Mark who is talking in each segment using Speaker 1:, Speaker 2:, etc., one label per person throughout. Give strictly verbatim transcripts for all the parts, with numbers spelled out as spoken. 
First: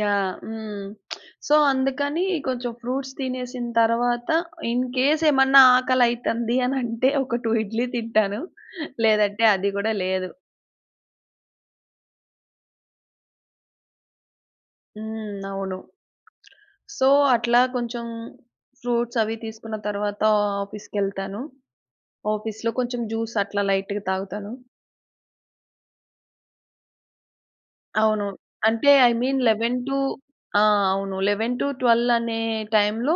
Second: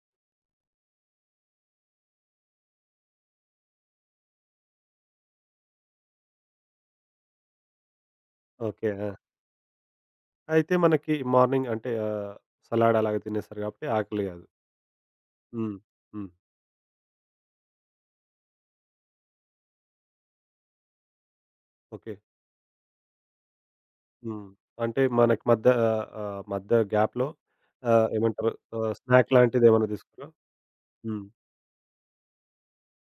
Speaker 1: Yeah. హ్మ్. So, అందుకని కొంచెం ఫ్రూట్స్ తినేసిన తరువాత, ఇన్‌కేస్ ఏమన్నా ఆకలి అయితంది అని అంటే, ఒక టూ ఇడ్లీ తింటాను.
Speaker 2: ఓకే. ఆ!
Speaker 1: లేదంటే, అది కూడా లేదు.
Speaker 2: అయితే మనకి మార్నింగ్ అంటే, ఆహ్, సలాడ్ అలాగా తినేస్తారు కాబట్టి ఆకలి కాదు.
Speaker 1: హ్మ్.
Speaker 2: హ్మ్.
Speaker 1: అవును.
Speaker 2: హ్మ్.
Speaker 1: సో, అట్లా కొంచెం ఫ్రూట్స్ అవి తీసుకున్న తరువాత ఆఫీస్‌కెళ్తాను.
Speaker 2: ఓకే.
Speaker 1: ఆఫీస్‌లో కొంచెం జ్యూస్ అట్లా లైట్‌గా
Speaker 2: హ్మ్.
Speaker 1: తాగుతాను.
Speaker 2: అంటే మనకి మధ్య ఆహ్, ఆహ్, మధ్య గ్యాప్‌లో ఆహ్,
Speaker 1: అవును.
Speaker 2: ఏమంటారు
Speaker 1: అంటే
Speaker 2: ఆహ్,
Speaker 1: ఐ
Speaker 2: స్నాక్
Speaker 1: మీన్ లెవెన్
Speaker 2: లాంటిదేమైనా
Speaker 1: టు
Speaker 2: తీసుకుంటారా?
Speaker 1: ఆ! అవును.
Speaker 2: హ్మ్.
Speaker 1: లెవెన్ టు ట్వెల్వ్ అనే టైమ్‌లో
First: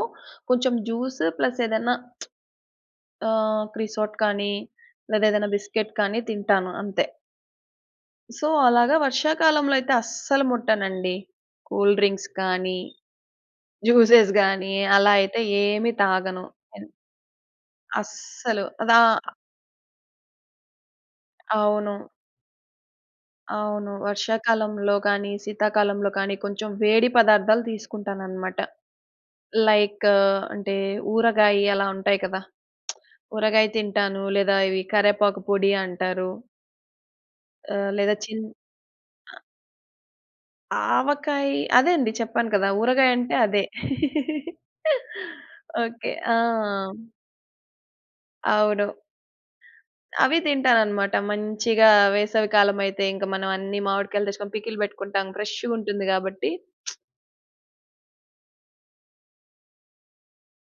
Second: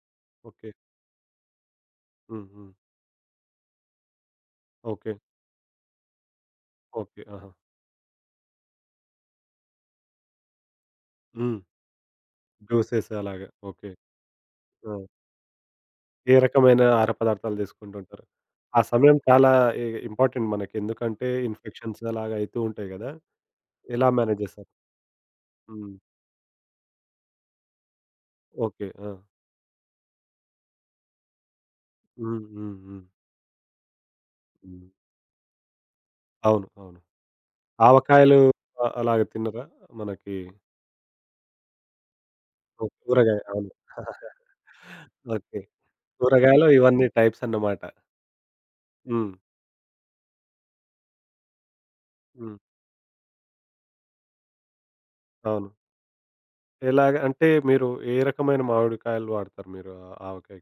Speaker 2: ఓకే.
Speaker 1: కొంచెం జ్యూస్ ప్లస్ ఏదన్నా
Speaker 2: హ్మ్. హ్మ్.
Speaker 1: ఆహ్, క్రిసోట్ కానీ,
Speaker 2: ఓకే.
Speaker 1: లేదా ఏదన్న బిస్కెట్ కానీ తింటాను అంతే.
Speaker 2: ఓకే. ఆహా!
Speaker 1: సో, అలాగా వర్షాకాలంలో అయితే అస్సలు ముట్టనండి.
Speaker 2: హ్మ్.
Speaker 1: కూల్ డ్రింక్స్ కానీ,
Speaker 2: దోసేసేలాగా. ఓకే.
Speaker 1: జ్యూసెస్ గాని,
Speaker 2: ఆ!
Speaker 1: అలా అయితే ఏమి
Speaker 2: ఏ
Speaker 1: తాగను.
Speaker 2: రకమైన
Speaker 1: ఎంద్
Speaker 2: ఆహార పదార్థాలు తీసుకుంటూ ఉంటారు?
Speaker 1: అస్సలు.
Speaker 2: ఆ
Speaker 1: అదా
Speaker 2: సమయం చాలా ఇ ఇ ఇంపార్టెంట్ మనకి. ఎందుకంటే ఇన్‌ఫెక్షన్స్
Speaker 1: అవును.
Speaker 2: అలాగా అయితూ ఉంటాయి కదా!
Speaker 1: అవును.
Speaker 2: ఎలా మేనేజ్ చేస్తారు?
Speaker 1: వర్షాకాలంలో కానీ,
Speaker 2: హ్మ్.
Speaker 1: శీతాకాలంలో కానీ, కొంచెం వేడి పదార్థాలు తీసుకుంటాననమాట.
Speaker 2: ఓకే. ఆ!
Speaker 1: లైక్ అంటే ఊరగాయి అలా ఉంటాయి కదా!
Speaker 2: హుహుహు.
Speaker 1: ఊరగాయ తింటాను. లేదా ఇవి
Speaker 2: హ్మ్.
Speaker 1: కరివేపాకు పొడి అంటారు
Speaker 2: అవును. అవును.
Speaker 1: ఆహ్, లేదా
Speaker 2: ఆవకాయలు
Speaker 1: చిన్
Speaker 2: ఆహ్, అలాగా
Speaker 1: ఆ
Speaker 2: తినరా? మనకి
Speaker 1: ఆవకాయి, అదే అండి చెప్పాను కదా!
Speaker 2: ఓహ్!
Speaker 1: ఊరగాయ అంటే
Speaker 2: కూరగాయ.
Speaker 1: అదే.
Speaker 2: అవును. ఓకే.
Speaker 1: ఓకే. ఆ!
Speaker 2: కూరగాయలో ఇవన్నీ టైప్స్ అనమాట.
Speaker 1: అవును.
Speaker 2: హ్మ్.
Speaker 1: అవి తింటానన్నమాట. మంచిగా వేసవి
Speaker 2: హ్మ్.
Speaker 1: కాలం అయితే, ఇంకా మనం అన్ని మామిడికాయలు తెచ్చుకొని పికిల్ పెట్టుకుంటాం. ఫ్రెష్‌
Speaker 2: అవును.
Speaker 1: గుంటుంది కాబట్టి
Speaker 2: ఎలాగా అంటే, మీరు ఏ రకమైన మామిడికాయలు వాడుతారు మీరు ఆ ఆవకాయకి?